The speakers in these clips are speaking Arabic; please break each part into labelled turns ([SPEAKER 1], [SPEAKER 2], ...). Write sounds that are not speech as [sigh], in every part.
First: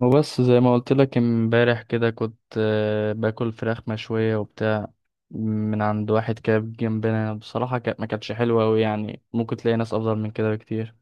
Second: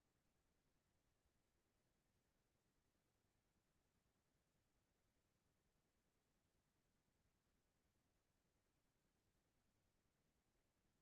[SPEAKER 1] وبس زي ما قلت لك امبارح كده كنت باكل فراخ مشوية وبتاع من عند واحد كده جنبنا. بصراحة كانت ما كانتش حلوة أوي، يعني ممكن تلاقي ناس أفضل من كده بكتير.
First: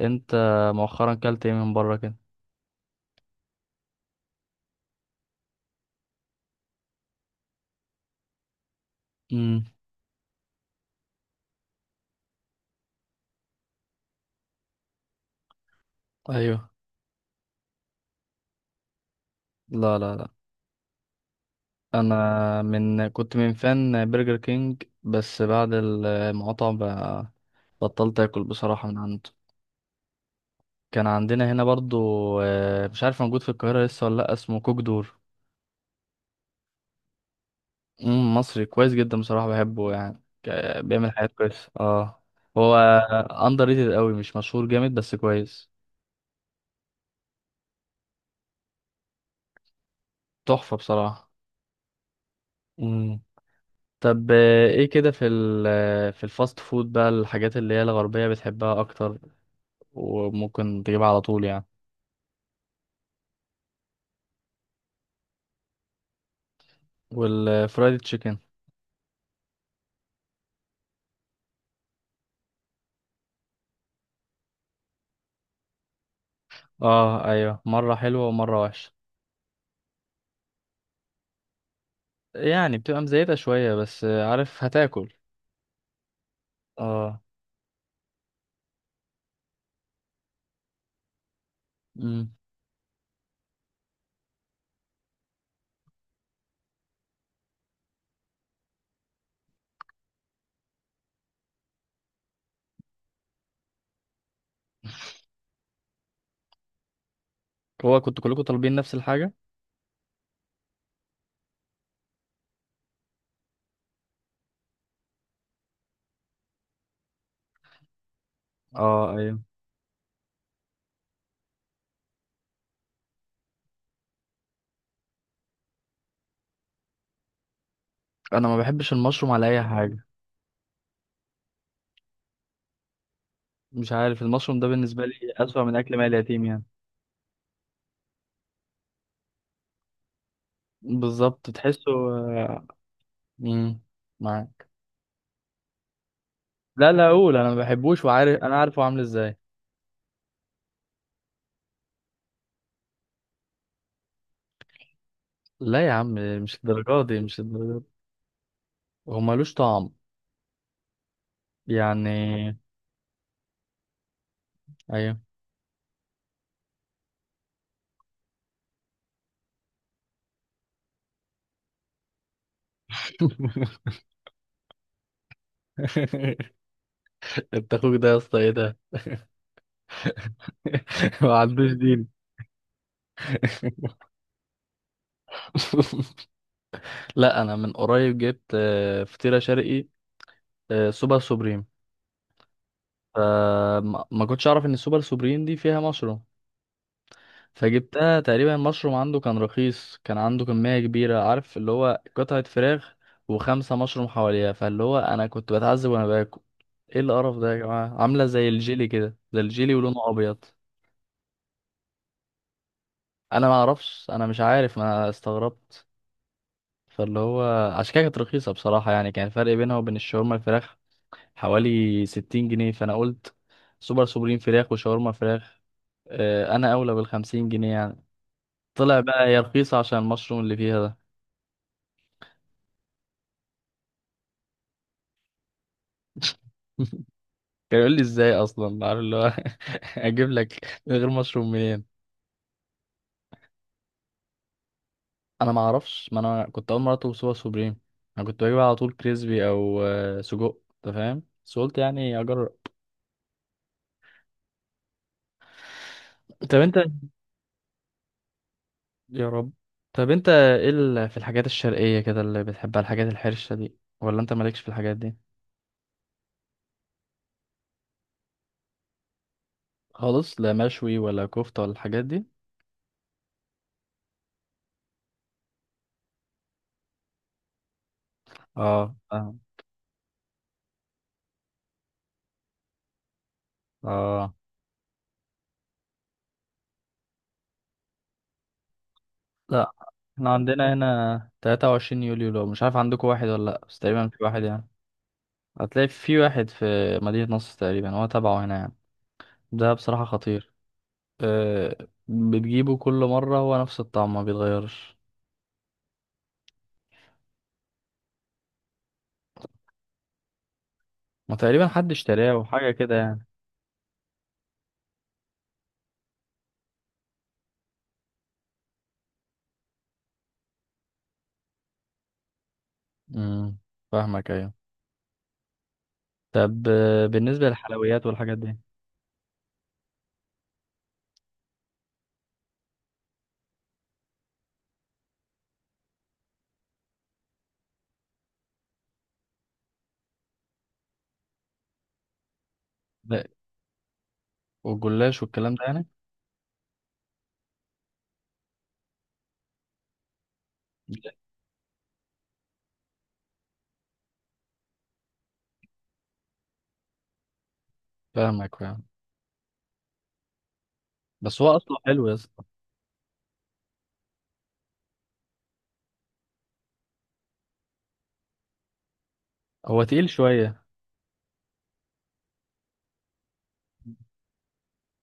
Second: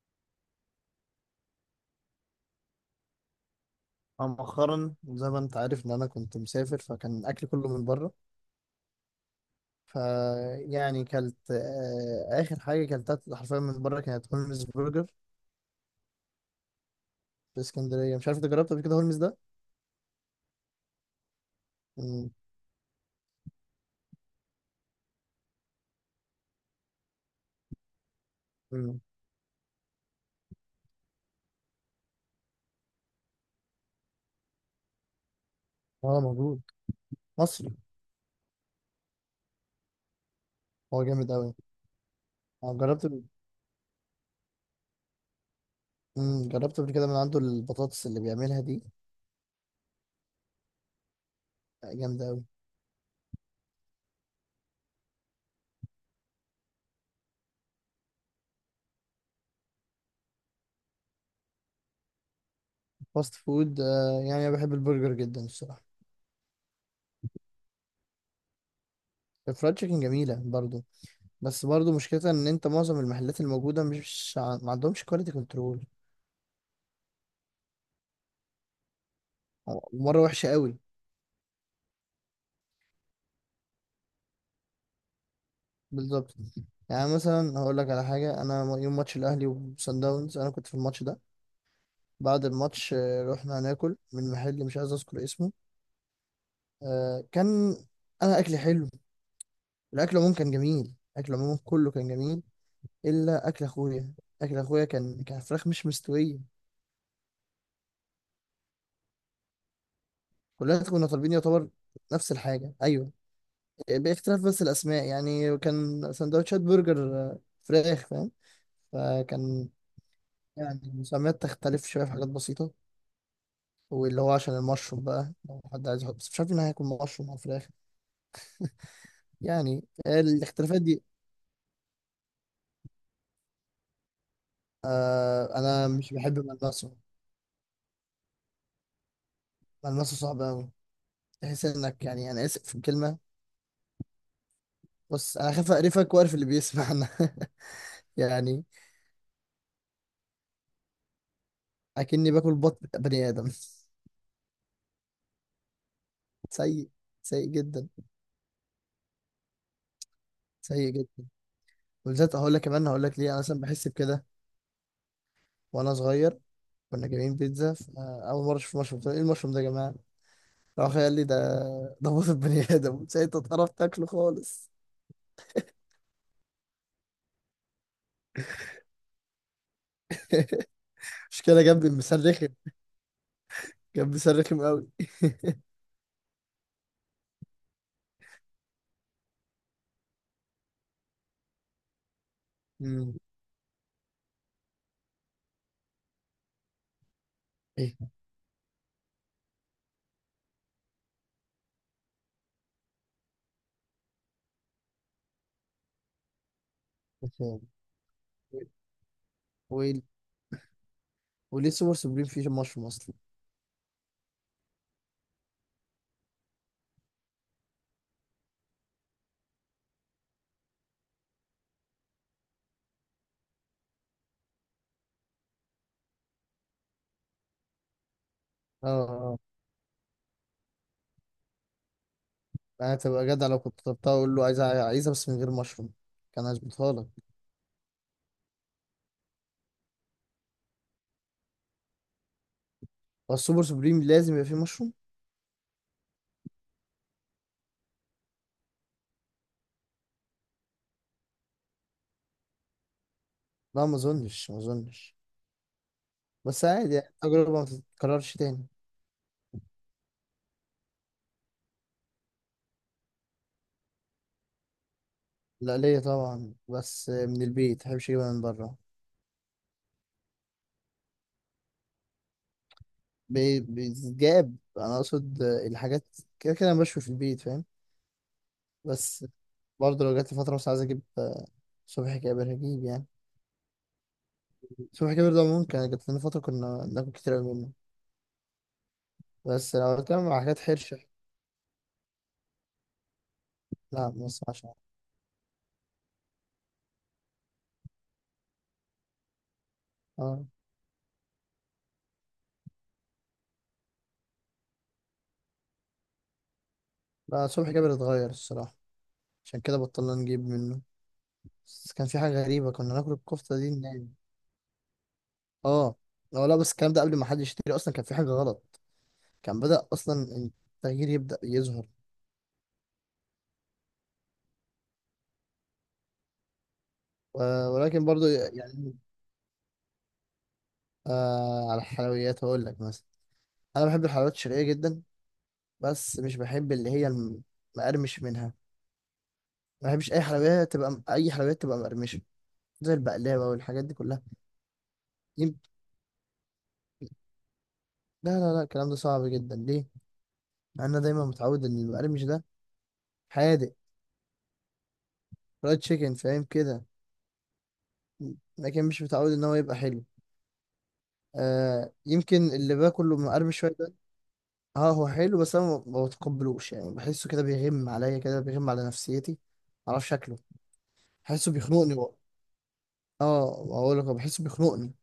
[SPEAKER 1] أنت مؤخرا كلت إيه من بره كده؟
[SPEAKER 2] أنا مؤخرا زي ما أنت عارف إن أنا كنت مسافر فكان أكلي كله من بره.
[SPEAKER 1] امم
[SPEAKER 2] فيعني كلت آخر حاجة كلتها حرفيا من بره كانت هولمز برجر
[SPEAKER 1] أيوه.
[SPEAKER 2] في اسكندرية. مش عارف أنت جربت قبل كده هولمز ده؟
[SPEAKER 1] لا.
[SPEAKER 2] مم.
[SPEAKER 1] أنا من كنت من فان برجر كينج، بس بعد المقاطعة بقى بطلت آكل بصراحة من
[SPEAKER 2] مم.
[SPEAKER 1] عنده. كان عندنا هنا برضو، مش عارف موجود في القاهرة لسه ولا لأ، اسمه كوك دور.
[SPEAKER 2] هو موجود. مصري.
[SPEAKER 1] مم، مصري كويس جدا بصراحة، بحبه يعني
[SPEAKER 2] هو
[SPEAKER 1] بيعمل حاجات
[SPEAKER 2] جامد أوي.
[SPEAKER 1] كويسة. اه،
[SPEAKER 2] أنا
[SPEAKER 1] هو
[SPEAKER 2] جربت.
[SPEAKER 1] اندر ريتد قوي، مش مشهور جامد بس كويس.
[SPEAKER 2] مم. جربت قبل كده من عنده البطاطس اللي بيعملها دي.
[SPEAKER 1] تحفة بصراحة.
[SPEAKER 2] جامدة أوي.
[SPEAKER 1] مم. طب ايه كده في في الفاست فود بقى الحاجات اللي هي الغربية بتحبها اكتر، وممكن تجيبها على طول يعني؟
[SPEAKER 2] فاست فود يعني أنا بحب البرجر جدا الصراحة.
[SPEAKER 1] والفرايد تشيكن؟
[SPEAKER 2] الفرايد تشيكن جميلة برضو. بس برضو مشكلتها إن أنت معظم المحلات الموجودة مش ع- ما عندهمش كواليتي كنترول.
[SPEAKER 1] اه ايوه، مرة حلوة ومرة وحشة.
[SPEAKER 2] مره وحشه قوي.
[SPEAKER 1] يعني بتبقى مزيتة شوية، بس عارف هتاكل.
[SPEAKER 2] بالظبط. يعني
[SPEAKER 1] اه.
[SPEAKER 2] مثلا هقول لك على حاجه، انا يوم ماتش الاهلي وصن داونز انا كنت في الماتش ده.
[SPEAKER 1] مم.
[SPEAKER 2] بعد الماتش رحنا ناكل من محل مش عايز اذكر اسمه. كان انا اكلي حلو. الاكل عموما كان جميل. الاكل عموما كله كان جميل. الا اكل اخويا. اكل اخويا كان فراخ مش مستويه.
[SPEAKER 1] هو كنتوا كلكم طالبين نفس الحاجة؟
[SPEAKER 2] كلنا كنا طالبين يعتبر نفس الحاجه، ايوه. باختلاف بس الاسماء، يعني كان سندوتشات برجر فراخ فاهم.
[SPEAKER 1] اه ايوه.
[SPEAKER 2] فكان يعني المسميات تختلف شوية في حاجات بسيطة، واللي هو عشان المشروم بقى، لو حد عايز يحط، بس مش عارف ان هياكل مشروم على الفراخ.
[SPEAKER 1] انا ما بحبش المشروم على اي
[SPEAKER 2] يعني
[SPEAKER 1] حاجة.
[SPEAKER 2] الاختلافات دي.
[SPEAKER 1] مش عارف، المشروم ده بالنسبة لي أسوأ من
[SPEAKER 2] انا
[SPEAKER 1] أكل مال
[SPEAKER 2] مش بحب
[SPEAKER 1] اليتيم يعني.
[SPEAKER 2] ملمسه. ملمسه صعب قوي.
[SPEAKER 1] بالظبط،
[SPEAKER 2] تحس
[SPEAKER 1] تحسه.
[SPEAKER 2] انك، يعني انا اسف في الكلمة،
[SPEAKER 1] امم معاك.
[SPEAKER 2] بس انا خايف اقرفك واقرف اللي
[SPEAKER 1] لا لا،
[SPEAKER 2] بيسمعنا.
[SPEAKER 1] أقول
[SPEAKER 2] [laughs]
[SPEAKER 1] أنا ما بحبوش، وعارف، أنا
[SPEAKER 2] يعني
[SPEAKER 1] عارف هو عامل إزاي.
[SPEAKER 2] اكني باكل بطن بني ادم.
[SPEAKER 1] لا يا عم، مش
[SPEAKER 2] سيء.
[SPEAKER 1] الدرجة دي، مش
[SPEAKER 2] سيء
[SPEAKER 1] الدرجة دي.
[SPEAKER 2] جدا.
[SPEAKER 1] هو ملوش طعم
[SPEAKER 2] سيء جدا. وبالذات
[SPEAKER 1] يعني.
[SPEAKER 2] هقول لك كمان، هقول لك ليه انا مثلا بحس بكده.
[SPEAKER 1] أيوه.
[SPEAKER 2] وانا صغير كنا جايبين بيتزا، فاول مره اشوف مشروم قلت له، ايه المشروم ده يا جماعه؟ راح قال لي ده موت البني ادم. ساعتها اتقرفت اكله خالص.
[SPEAKER 1] [laughs] أنت أخوك ده يا اسطى، إيه ده؟
[SPEAKER 2] [laughs]
[SPEAKER 1] [laughs] ما
[SPEAKER 2] مش كده،
[SPEAKER 1] عندوش
[SPEAKER 2] جنبي
[SPEAKER 1] دين.
[SPEAKER 2] مسرخم.
[SPEAKER 1] [laughs]
[SPEAKER 2] جنبي مسرخم قوي.
[SPEAKER 1] لا، أنا من قريب جبت فطيرة شرقي، سوبر سوبريم.
[SPEAKER 2] [laughs] مم.
[SPEAKER 1] آه، ما ما كنتش أعرف إن السوبر سوبريم دي فيها مشروم،
[SPEAKER 2] ايه
[SPEAKER 1] فجبتها. تقريبا المشروم عنده كان رخيص، كان عنده كمية كبيرة، عارف اللي هو قطعة فراخ وخمسة مشروم حواليها. فاللي هو أنا كنت بتعذب وأنا باكل. ايه
[SPEAKER 2] إيه
[SPEAKER 1] القرف ده يا
[SPEAKER 2] تاني؟
[SPEAKER 1] جماعة، عاملة زي الجيلي كده، زي الجيلي
[SPEAKER 2] وإيه-
[SPEAKER 1] ولونه أبيض.
[SPEAKER 2] وليه سوبر سوبريم فيه مشروم اصلا؟
[SPEAKER 1] أنا ما أعرفش، أنا مش عارف، ما أنا استغربت. فاللي هو عشان كده كانت رخيصة بصراحة. يعني كان الفرق بينها وبين الشاورما الفراخ حوالي 60 جنيه، فأنا قلت سوبر سوبرين فراخ وشاورما فراخ، أنا أولى بال50 جنيه يعني.
[SPEAKER 2] اه،
[SPEAKER 1] طلع بقى
[SPEAKER 2] اه.
[SPEAKER 1] هي رخيصة عشان المشروم اللي فيها ده.
[SPEAKER 2] انا تبقى جدع لو كنت طلبتها، اقول له عايزها، عايزها بس من غير مشروم، كان هظبطها لك.
[SPEAKER 1] كان يقول لي ازاي اصلا، عارف اللي هو [laughs] اجيب لك من غير مشروم منين؟
[SPEAKER 2] هو السوبر سوبريم لازم يبقى فيه مشروم؟
[SPEAKER 1] انا ما اعرفش، ما انا كنت اول مره اطلب سوبر سوبريم. انا كنت بجيب على طول كريسبي او سجق، انت فاهم، بس قلت يعني اجرب.
[SPEAKER 2] لا، ما اظنش ما اظنش.
[SPEAKER 1] طب
[SPEAKER 2] بس
[SPEAKER 1] انت،
[SPEAKER 2] عادي، يعني تجربة ما تتكررش تاني.
[SPEAKER 1] يا رب، طب انت ايه في الحاجات الشرقيه كده اللي بتحبها، الحاجات الحرشه دي، ولا انت مالكش في الحاجات دي
[SPEAKER 2] لا ليا طبعا، بس من البيت مبحبش اجيبها من بره.
[SPEAKER 1] خالص؟ لا مشوي ولا كفته ولا الحاجات دي؟
[SPEAKER 2] بيتجاب انا اقصد الحاجات. كده كده انا بشوي في البيت فاهم.
[SPEAKER 1] اه
[SPEAKER 2] بس
[SPEAKER 1] اه.
[SPEAKER 2] برضه لو جات لي فتره مثلا عايز اجيب صبحي كابر هجيب يعني.
[SPEAKER 1] اه.
[SPEAKER 2] صبحي كابر ده ممكن جات لنا فتره كنا ناكل كتير قوي منه.
[SPEAKER 1] لا،
[SPEAKER 2] بس لو بتكلم
[SPEAKER 1] احنا
[SPEAKER 2] على حاجات
[SPEAKER 1] عندنا
[SPEAKER 2] حرشه.
[SPEAKER 1] هنا 23 يوليو، لو مش عارف. عندكم واحد ولا لا؟ بس تقريبا
[SPEAKER 2] لا
[SPEAKER 1] في
[SPEAKER 2] ما
[SPEAKER 1] واحد
[SPEAKER 2] اسمعش
[SPEAKER 1] يعني،
[SPEAKER 2] عنه.
[SPEAKER 1] هتلاقي في واحد في مدينة نصر تقريبا، هو تبعه هنا يعني. ده بصراحة
[SPEAKER 2] اه.
[SPEAKER 1] خطير. أه، بتجيبه كل مرة هو نفس الطعم، ما بيتغيرش.
[SPEAKER 2] لا، صبحي كابر اتغير الصراحه، عشان كده بطلنا نجيب منه.
[SPEAKER 1] ما تقريبا حد
[SPEAKER 2] بس كان في
[SPEAKER 1] اشتراه
[SPEAKER 2] حاجه
[SPEAKER 1] وحاجة
[SPEAKER 2] غريبه كنا
[SPEAKER 1] كده
[SPEAKER 2] ناكل
[SPEAKER 1] يعني.
[SPEAKER 2] الكفته دي نايم. اه. لا لا، بس الكلام ده قبل ما حد يشتري اصلا كان في حاجه غلط. كان بدأ اصلا التغيير يبدأ يظهر.
[SPEAKER 1] امم فاهمك، ايوه. طب بالنسبة للحلويات
[SPEAKER 2] ولكن برضه
[SPEAKER 1] والحاجات دي.
[SPEAKER 2] يعني على الحلويات هقول لك مثلا، انا بحب الحلويات الشرقيه جدا. بس مش بحب اللي هي المقرمش منها. ما بحبش اي حلويات تبقى مقرمشه، زي
[SPEAKER 1] ده
[SPEAKER 2] البقلاوه والحاجات دي كلها.
[SPEAKER 1] والجلاش والكلام
[SPEAKER 2] يم-
[SPEAKER 1] ده يعني؟
[SPEAKER 2] لا لا لا، الكلام ده صعب جدا ليه؟ مع إن انا
[SPEAKER 1] لا.
[SPEAKER 2] دايما متعود ان المقرمش ده حادق، فرايد تشيكن فاهم كده.
[SPEAKER 1] فاهمك، فاهم.
[SPEAKER 2] لكن مش متعود ان هو يبقى حلو.
[SPEAKER 1] بس هو اصله حلو يا
[SPEAKER 2] يمكن
[SPEAKER 1] اسطى.
[SPEAKER 2] اللي باكله مقرمش شويه ده. اه هو حلو، بس انا ما بتقبلوش، يعني بحسه كده بيغم عليا، كده بيغم على نفسيتي.
[SPEAKER 1] هو
[SPEAKER 2] معرفش
[SPEAKER 1] تقيل
[SPEAKER 2] شكله.
[SPEAKER 1] شوية.
[SPEAKER 2] بحسه بيخنقني. اه بقول لك أنا بحسه بيخنقني.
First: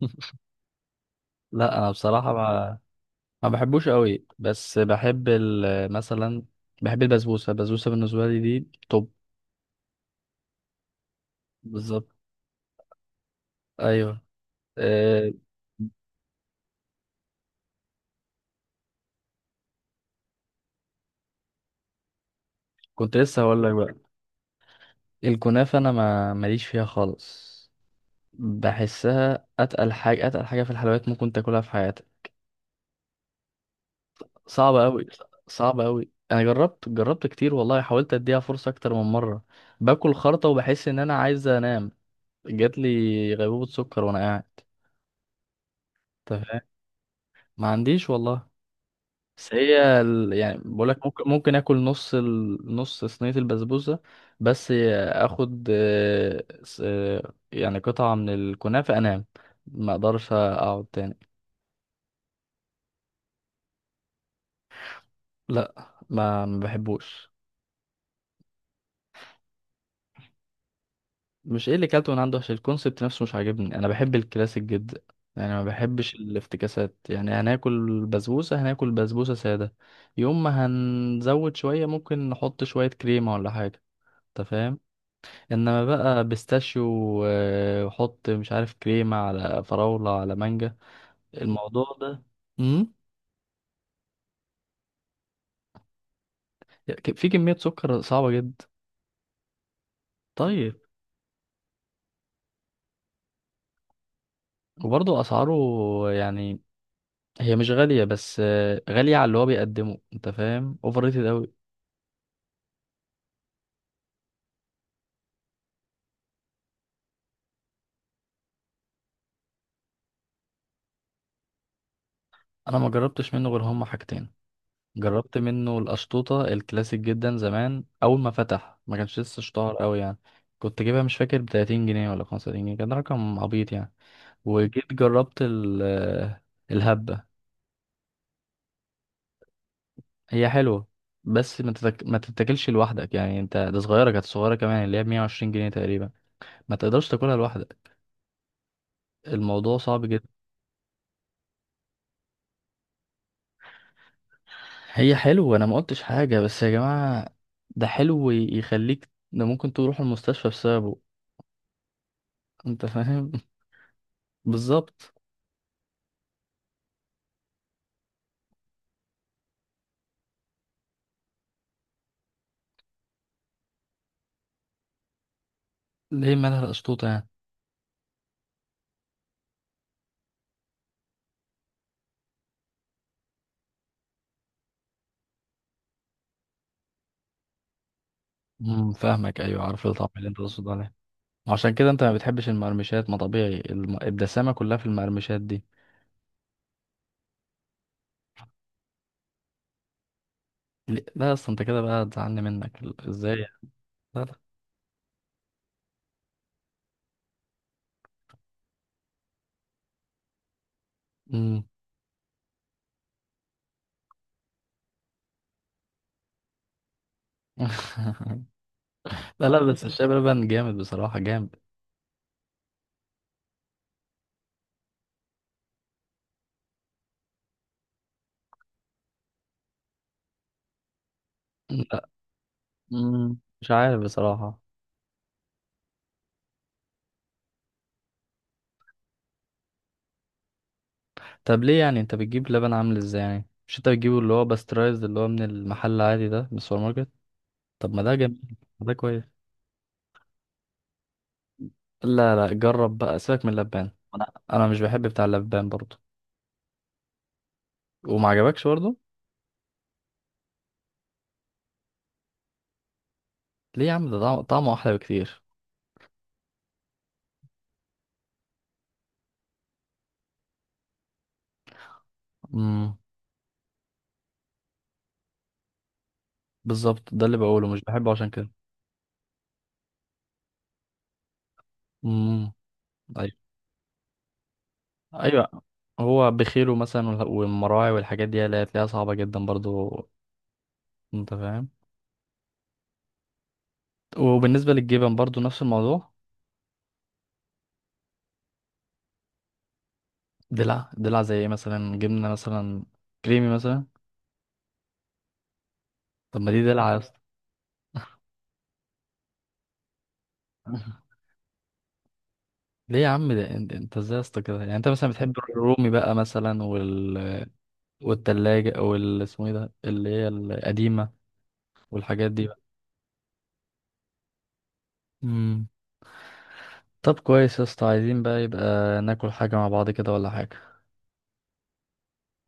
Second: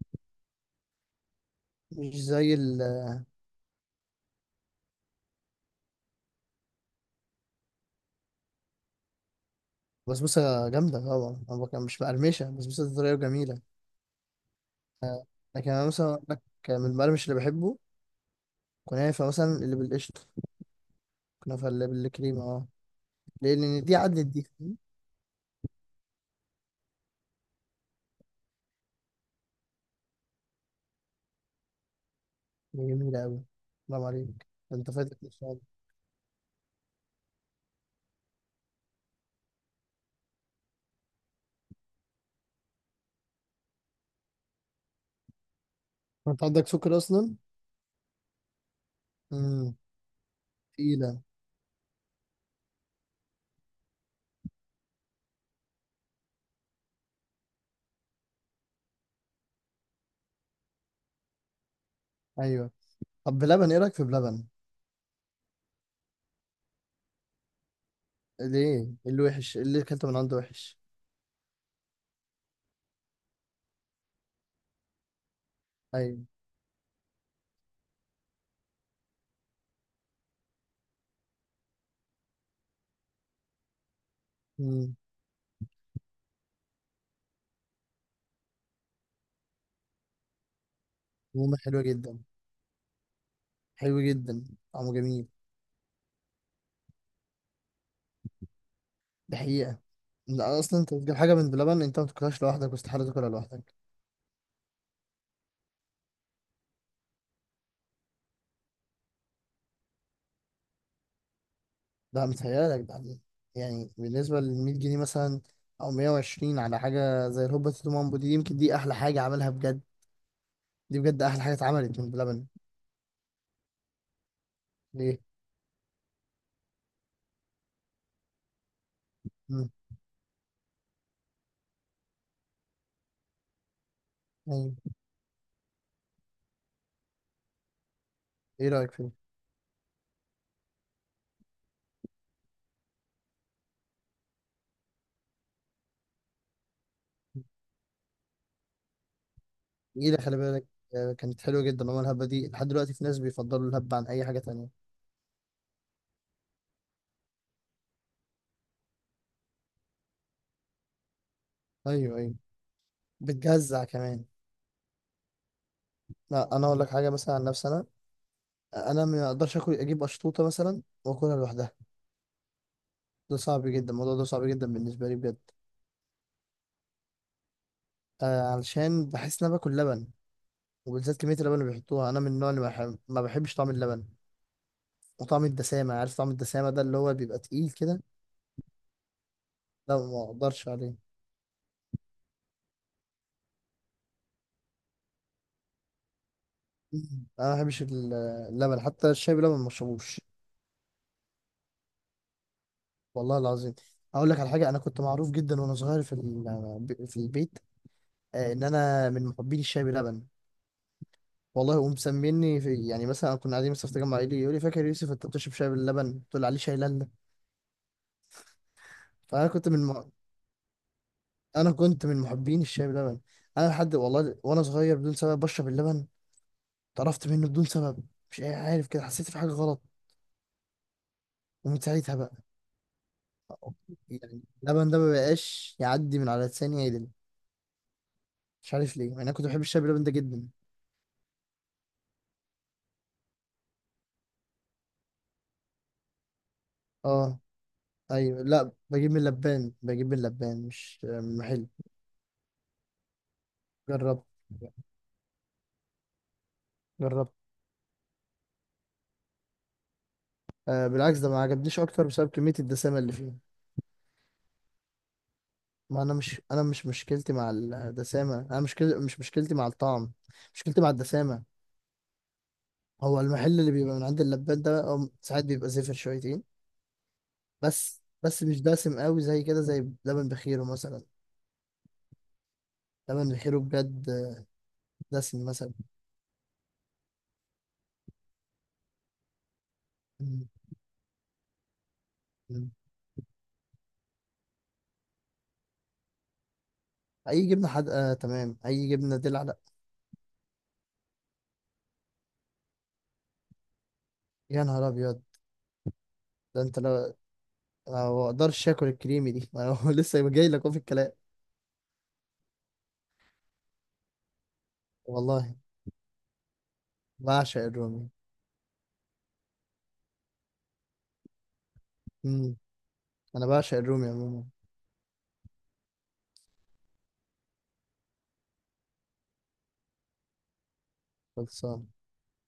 [SPEAKER 1] [laughs] لا انا
[SPEAKER 2] مش
[SPEAKER 1] بصراحة
[SPEAKER 2] زي
[SPEAKER 1] ما بحبوش قوي، بس بحب مثلا بحب البسبوسة. البسبوسة بالنسبة لي دي توب.
[SPEAKER 2] البسبوسه جامده طبعا، انا مش
[SPEAKER 1] بالظبط.
[SPEAKER 2] مقرمشه البسبوسه دي، طريه وجميله.
[SPEAKER 1] ايوه.
[SPEAKER 2] آه،
[SPEAKER 1] أه.
[SPEAKER 2] لكن انا مثلا أقول لك، من المقرمش اللي بحبه كنافه مثلا اللي بالقشطه، كنافه اللي بالكريمه، اه.
[SPEAKER 1] كنت لسه
[SPEAKER 2] ليه؟
[SPEAKER 1] هقول لك
[SPEAKER 2] لان
[SPEAKER 1] بقى،
[SPEAKER 2] دي عدلت دي، فاهم؟
[SPEAKER 1] الكنافة انا ما ماليش فيها خالص. بحسها اتقل حاجة، اتقل حاجة في الحلويات ممكن تاكلها في حياتك.
[SPEAKER 2] دي جميله قوي. برافو عليك. ده
[SPEAKER 1] صعبة
[SPEAKER 2] انت
[SPEAKER 1] قوي.
[SPEAKER 2] فاتك ان شاء الله.
[SPEAKER 1] صعبة قوي. انا جربت، جربت كتير والله، حاولت اديها فرصة اكتر من مرة. باكل خرطة وبحس ان انا عايز انام. جات لي غيبوبة سكر وانا قاعد.
[SPEAKER 2] انت
[SPEAKER 1] انت فاهم.
[SPEAKER 2] عندك سكر اصلا؟
[SPEAKER 1] ما عنديش والله. بس
[SPEAKER 2] امم.
[SPEAKER 1] هي ال... يعني بقولك
[SPEAKER 2] تقيله.
[SPEAKER 1] ممكن، ممكن اكل نص ال... نص صينية البسبوسة بس. اخد يعني قطعة من الكنافة، انام، ما اقدرش اقعد تاني.
[SPEAKER 2] ايوه. طب بلبن، ايه رايك في بلبن؟
[SPEAKER 1] لا ما بحبوش.
[SPEAKER 2] ليه؟ إيه اللي وحش؟ إيه اللي اكلته من عنده وحش؟
[SPEAKER 1] مش ايه اللي كلته من عنده، عشان الكونسبت نفسه مش عاجبني. انا بحب الكلاسيك جدا يعني، ما بحبش
[SPEAKER 2] ايوه.
[SPEAKER 1] الافتكاسات. يعني هناكل بسبوسة، هناكل بسبوسة سادة. يوم ما هنزود شوية ممكن نحط شوية كريمة ولا حاجة، انت فاهم.
[SPEAKER 2] امم.
[SPEAKER 1] انما بقى بيستاشيو وحط مش عارف كريمة على فراولة على مانجا،
[SPEAKER 2] حلوه
[SPEAKER 1] الموضوع
[SPEAKER 2] جدا.
[SPEAKER 1] ده. امم
[SPEAKER 2] حلو جدا. طعمه جميل.
[SPEAKER 1] في كمية سكر صعبة جدا.
[SPEAKER 2] ده حقيقه. لا
[SPEAKER 1] طيب،
[SPEAKER 2] اصلا انت بتجيب حاجه من بلبن، انت ما بتاكلهاش لوحدك، واستحاله تاكلها لوحدك.
[SPEAKER 1] وبرضه اسعاره يعني. هي مش غالية، بس غالية على اللي هو بيقدمه، انت فاهم، اوفر ريتد اوي.
[SPEAKER 2] ده متهيألك ده. يعني بالنسبه لل 100 جنيه مثلا، او 120 على حاجه زي الهوبا تيتو مامبو دي، يمكن دي احلى حاجه عملها بجد، دي بجد احلى حاجه اتعملت من بلبن.
[SPEAKER 1] انا ما جربتش منه غير هما حاجتين.
[SPEAKER 2] ليه؟
[SPEAKER 1] جربت منه القشطوطة الكلاسيك جدا زمان، اول ما فتح، ما كانش لسه
[SPEAKER 2] امم.
[SPEAKER 1] اشتهر اوي يعني. كنت جايبها مش فاكر ب 30 جنيه ولا 35 جنيه. كان رقم عبيط يعني.
[SPEAKER 2] ايوه.
[SPEAKER 1] وجيت جربت الهبة.
[SPEAKER 2] ايه رايك فيه؟
[SPEAKER 1] هي حلوة، بس ما تتاكلش لوحدك يعني. انت ده صغيرة، كانت صغيرة كمان، اللي هي ب 120 جنيه تقريبا. ما تقدرش تاكلها لوحدك، الموضوع صعب
[SPEAKER 2] جميله،
[SPEAKER 1] جدا.
[SPEAKER 2] خلي بالك. كانت حلوه جدا عمر الهبه دي، لحد دلوقتي في ناس بيفضلوا الهبه عن اي حاجه تانية.
[SPEAKER 1] هي حلوة، انا ما قلتش حاجة، بس يا جماعة ده حلو يخليك، ده ممكن تروح المستشفى بسببه.
[SPEAKER 2] ايوه، ايوه.
[SPEAKER 1] انت فاهم.
[SPEAKER 2] بتجزع كمان.
[SPEAKER 1] [laughs] بالظبط.
[SPEAKER 2] لا انا اقول لك حاجه مثلا عن نفسي، انا ما اقدرش اجيب اشطوطه مثلا واكلها لوحدها. ده صعب جدا، الموضوع ده صعب جدا بالنسبة لي بجد.
[SPEAKER 1] ليه مالها القشطوطة يعني؟
[SPEAKER 2] علشان بحس ان انا باكل لبن. وبالذات كمية اللبن اللي بيحطوها، انا من النوع اللي ما بحبش طعم اللبن. وطعم الدسامة، عارف طعم الدسامة ده اللي هو بيبقى تقيل كده؟
[SPEAKER 1] فاهمك، ايوه، عارف
[SPEAKER 2] لا
[SPEAKER 1] الطعم
[SPEAKER 2] ما
[SPEAKER 1] اللي انت تقصد
[SPEAKER 2] اقدرش
[SPEAKER 1] عليه.
[SPEAKER 2] عليه.
[SPEAKER 1] عشان كده انت ما بتحبش المقرمشات، ما طبيعي، الدسامة كلها في المقرمشات دي.
[SPEAKER 2] مم. انا ما بحبش اللبن، حتى الشاي بلبن ما بشربوش.
[SPEAKER 1] ليه؟ لا اصل انت كده بقى هتزعلني منك، ازاي
[SPEAKER 2] والله
[SPEAKER 1] يعني؟
[SPEAKER 2] العظيم
[SPEAKER 1] لا
[SPEAKER 2] اقول
[SPEAKER 1] لا.
[SPEAKER 2] لك على حاجة، انا كنت معروف جدا وانا صغير في البيت ان انا من محبين الشاي بلبن.
[SPEAKER 1] مم.
[SPEAKER 2] والله ومسميني، في يعني مثلا كنا قاعدين مثلا في تجمع عائلي، يقول لي: فاكر يوسف انت بتشرب شاي باللبن، قلت له عليه شاي لالا.
[SPEAKER 1] [laughs]
[SPEAKER 2] فانا
[SPEAKER 1] لا لا،
[SPEAKER 2] كنت
[SPEAKER 1] بس
[SPEAKER 2] من
[SPEAKER 1] الشاي بلبن جامد بصراحة، جامد.
[SPEAKER 2] انا كنت من محبين الشاي بلبن. انا لحد، والله وانا صغير بدون سبب بشرب اللبن، اتقرفت منه بدون سبب. مش عارف، كده حسيت في حاجه غلط، ومن
[SPEAKER 1] لا.
[SPEAKER 2] ساعتها بقى
[SPEAKER 1] مم. مش عارف
[SPEAKER 2] يعني
[SPEAKER 1] بصراحة.
[SPEAKER 2] اللبن ده ما بقاش يعدي من على لساني عدل. مش عارف ليه، يعني انا كنت بحب الشاي بلبن ده جدا.
[SPEAKER 1] طب ليه يعني؟ انت بتجيب لبن عامل ازاي يعني؟ مش انت بتجيبه اللي هو باسترايزد، اللي هو من المحل العادي ده، من السوبر ماركت؟
[SPEAKER 2] اه،
[SPEAKER 1] طب ما ده
[SPEAKER 2] ايوه.
[SPEAKER 1] جميل،
[SPEAKER 2] لا
[SPEAKER 1] ما ده
[SPEAKER 2] بجيب من
[SPEAKER 1] كويس.
[SPEAKER 2] لبان، بجيب من لبان مش من محل.
[SPEAKER 1] لا لا، جرب بقى، سيبك من اللبان.
[SPEAKER 2] جربت.
[SPEAKER 1] انا مش بحب بتاع اللبان برضه.
[SPEAKER 2] جربت.
[SPEAKER 1] وما عجبكش برضه.
[SPEAKER 2] بالعكس ده ما عجبنيش اكتر بسبب كميه الدسامه اللي فيه.
[SPEAKER 1] ليه يا عم ده طعمه احلى بكتير.
[SPEAKER 2] ما انا مش، انا مش مشكلتي مع الدسامه، انا مشكلتي، مش مشكلتي مع الطعم، مشكلتي مع الدسامه.
[SPEAKER 1] امم
[SPEAKER 2] هو المحل اللي بيبقى من عند اللبان ده أو ساعات بيبقى زفر شويتين.
[SPEAKER 1] بالظبط، ده اللي بقوله، مش
[SPEAKER 2] بس
[SPEAKER 1] بحبه عشان
[SPEAKER 2] بس
[SPEAKER 1] كده.
[SPEAKER 2] مش دسم قوي زي كده، زي لبن بخيره مثلا.
[SPEAKER 1] امم
[SPEAKER 2] لبن بخيره بجد دسم
[SPEAKER 1] ايوه.
[SPEAKER 2] مثلا.
[SPEAKER 1] هو بخيله مثلا والمراعي والحاجات دي، اللي هتلاقيها صعبة جدا برضو.
[SPEAKER 2] م-
[SPEAKER 1] انت فاهم.
[SPEAKER 2] م.
[SPEAKER 1] وبالنسبة للجبن برضو نفس الموضوع.
[SPEAKER 2] اي جبنه حادقه تمام. اي جبنه دلع لا.
[SPEAKER 1] دلع؟ دلع زي ايه مثلا؟ جبنة مثلا كريمي مثلا؟
[SPEAKER 2] يا نهار ابيض.
[SPEAKER 1] طب ما دي
[SPEAKER 2] ده انت
[SPEAKER 1] دلع
[SPEAKER 2] لو
[SPEAKER 1] يا لا اسطى.
[SPEAKER 2] أنا ما اقدرش اكل الكريمي دي، ما هو [laughs] لسه جاي لك أهو في الكلام.
[SPEAKER 1] [laughs] ليه يا عم؟ ده انت، انت ازاي يا اسطى كده يعني؟ انت مثلا بتحب
[SPEAKER 2] والله
[SPEAKER 1] الرومي بقى مثلا،
[SPEAKER 2] بعشق الرومي.
[SPEAKER 1] والتلاجة وال اسمه ايه ده اللي هي القديمة والحاجات دي
[SPEAKER 2] م.
[SPEAKER 1] بقى؟
[SPEAKER 2] انا بعشق الرومي عموما.
[SPEAKER 1] مم. طب كويس يا اسطى، عايزين بقى يبقى ناكل حاجة مع بعض كده ولا حاجة؟
[SPEAKER 2] خلصان.